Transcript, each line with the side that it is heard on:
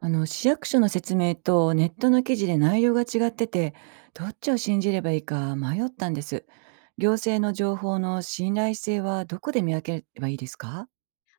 right: 市役所の説明とネットの記事で内容が違ってて、どっちを信じればいいか迷ったんです。行政の情報の信頼性はどこで見分ければいいですか？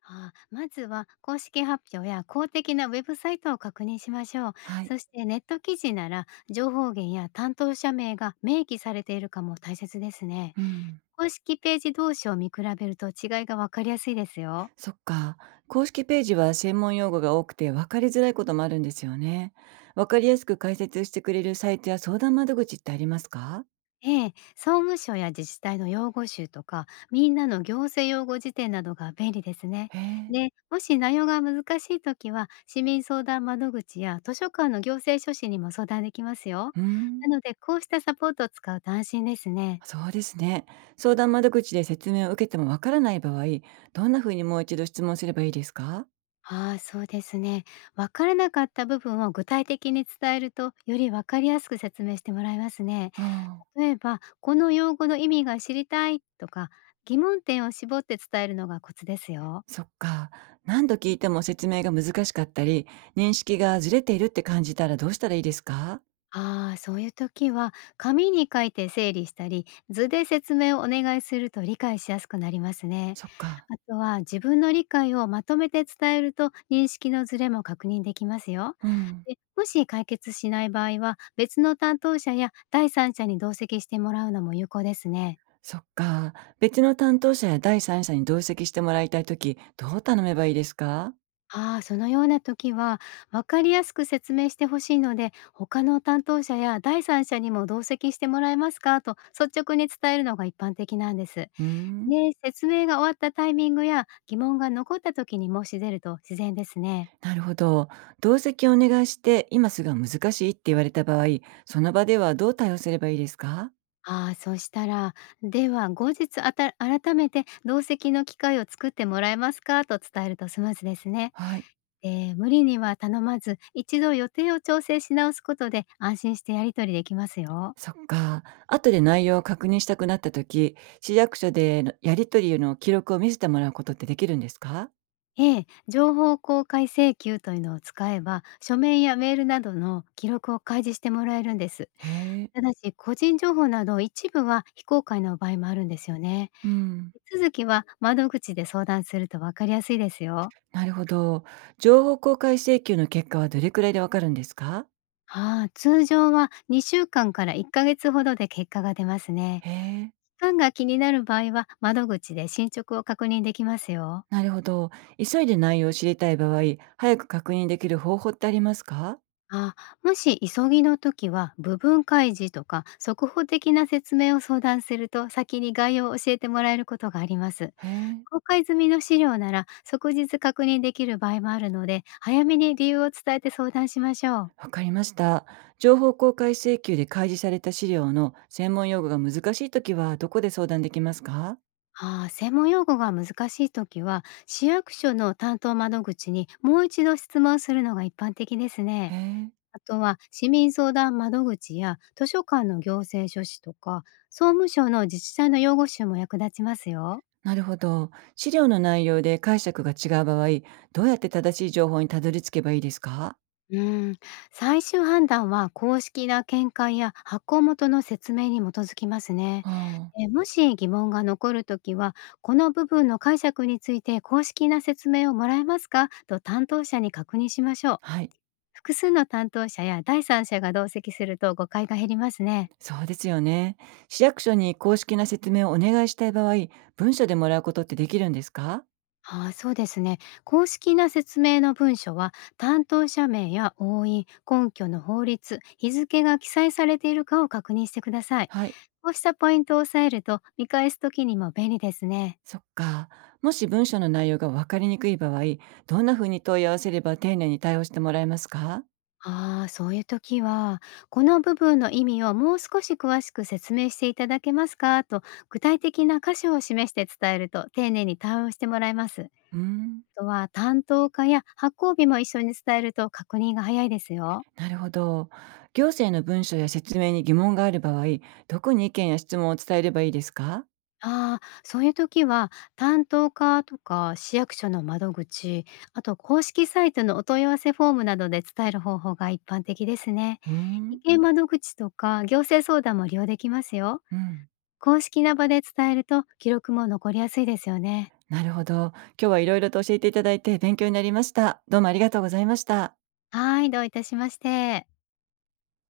left: ああ、まずは公式発表や公的なウェブサイトを確認しましょう。
right: はい。
left: そしてネット記事なら情報源や担当者名が明記されているかも大切ですね。
right: うん。
left: 公式ページ同士を見比べると違いがわかりやすいですよ。
right: そっか。公式ページは専門用語が多くて分かりづらいこともあるんですよね。分かりやすく解説してくれるサイトや相談窓口ってありますか？
left: ええ、総務省や自治体の用語集とか、みんなの行政用語辞典などが便利ですね。
right: へえ。
left: で、もし内容が難しいときは、市民相談窓口や図書館の行政書士にも相談できますよ。
right: うん。
left: なので、こうしたサポートを使うと安心ですね。
right: そうですね。相談窓口で説明を受けても分からない場合、どんな風にもう一度質問すればいいですか？
left: ああ、そうですね。わからなかった部分を具体的に伝えると、よりわかりやすく説明してもらえますね。
right: うん、
left: 例えば、この用語の意味が知りたいとか、疑問点を絞って伝えるのがコツですよ。
right: そっか。何度聞いても説明が難しかったり、認識がずれているって感じたらどうしたらいいですか？
left: ああ、そういう時は紙に書いて整理したり、図で説明をお願いすると理解しやすくなりますね。
right: そっか。
left: あとは自分の理解をまとめて伝えると認識のズレも確認できますよ。
right: うん。
left: でもし解決しない場合は別の担当者や第三者に同席してもらうのも有効ですね。
right: そっか。別の担当者や第三者に同席してもらいたいとき、どう頼めばいいですか？
left: ああ、そのような時は分かりやすく説明してほしいので他の担当者や第三者にも同席してもらえますかと率直に伝えるのが一般的なんです。
right: うーん。
left: ね、説明が終わったタイミングや疑問が残った時に申し出ると自然ですね。
right: なるほど。同席をお願いして、今すぐは難しいって言われた場合、その場ではどう対応すればいいですか？
left: ああ、そしたら、では後日あた改めて同席の機会を作ってもらえますかと伝えるとスムーズですね。
right: はい。
left: で、無理には頼まず、一度予定を調整し直すことで安心してやり取りできますよ。
right: そっか。後で内容を確認したくなった時、市役所でのやり取りの記録を見せてもらうことってできるんですか？
left: ええ、情報公開請求というのを使えば、書面やメールなどの記録を開示してもらえるんです。
right: へえ。
left: ただし、個人情報など一部は非公開の場合もあるんですよね。
right: うん。
left: 手続きは窓口で相談すると分かりやすいですよ。
right: なるほど。情報公開請求の結果はどれくらいでわかるんですか？
left: ああ、通常は2週間かんから1ヶ月ほどで結果が出ますね。
right: へえ。
left: 期間が気になる場合は窓口で進捗を確認できますよ。
right: なるほど。急いで内容を知りたい場合、早く確認できる方法ってありますか？
left: あ、もし急ぎの時は部分開示とか速報的な説明を相談すると先に概要を教えてもらえることがあります。
right: へえ。
left: 公開済みの資料なら即日確認できる場合もあるので早めに理由を伝えて相談しましょう。
right: わかりました。情報公開請求で開示された資料の専門用語が難しいときはどこで相談できますか？
left: ああ、専門用語が難しい時は市役所の担当窓口にもう一度質問するのが一般的です
right: へ
left: ね。
right: え。
left: あとは市民相談窓口や図書館の行政書士とか、総務省の自治体の用語集も役立ちますよ。
right: なるほど。資料の内容で解釈が違う場合、どうやって正しい情報にたどり着けばいいですか？
left: うん、最終判断は公式な見解や発行元の説明に基づきますね。
right: ああ、
left: えもし疑問が残るときは、この部分の解釈について公式な説明をもらえますかと担当者に確認しましょう。
right: はい。
left: 複数の担当者や第三者が同席すると誤解が減りますね。
right: そうですよね。市役所に公式な説明をお願いしたい場合、文書でもらうことってできるんですか？
left: ああ、そうですね。公式な説明の文書は、担当者名や押印、根拠の法律、日付が記載されているかを確認してください。
right: はい。
left: こうしたポイントを押さえると、見返す時にも便利ですね。
right: そっか。もし文書の内容が分かりにくい場合、どんなふうに問い合わせれば丁寧に対応してもらえますか？
left: ああ、そういう時は、この部分の意味をもう少し詳しく説明していただけますかと、具体的な箇所を示して伝えると、丁寧に対応してもらえます。
right: うーん。
left: あとは、担当課や発行日も一緒に伝えると確認が早いですよ。
right: なるほど。行政の文書や説明に疑問がある場合、どこに意見や質問を伝えればいいですか？
left: ああ、そういう時は担当課とか市役所の窓口、あと公式サイトのお問い合わせフォームなどで伝える方法が一般的ですね。
right: うー
left: 意
right: ん。
left: 見窓口とか行政相談も利用できますよ。
right: うん。
left: 公式な場で伝えると記録も残りやすいですよね。
right: なるほど。今日はいろいろと教えていただいて勉強になりました。どうもありがとうございました。
left: はい、どういたしまして。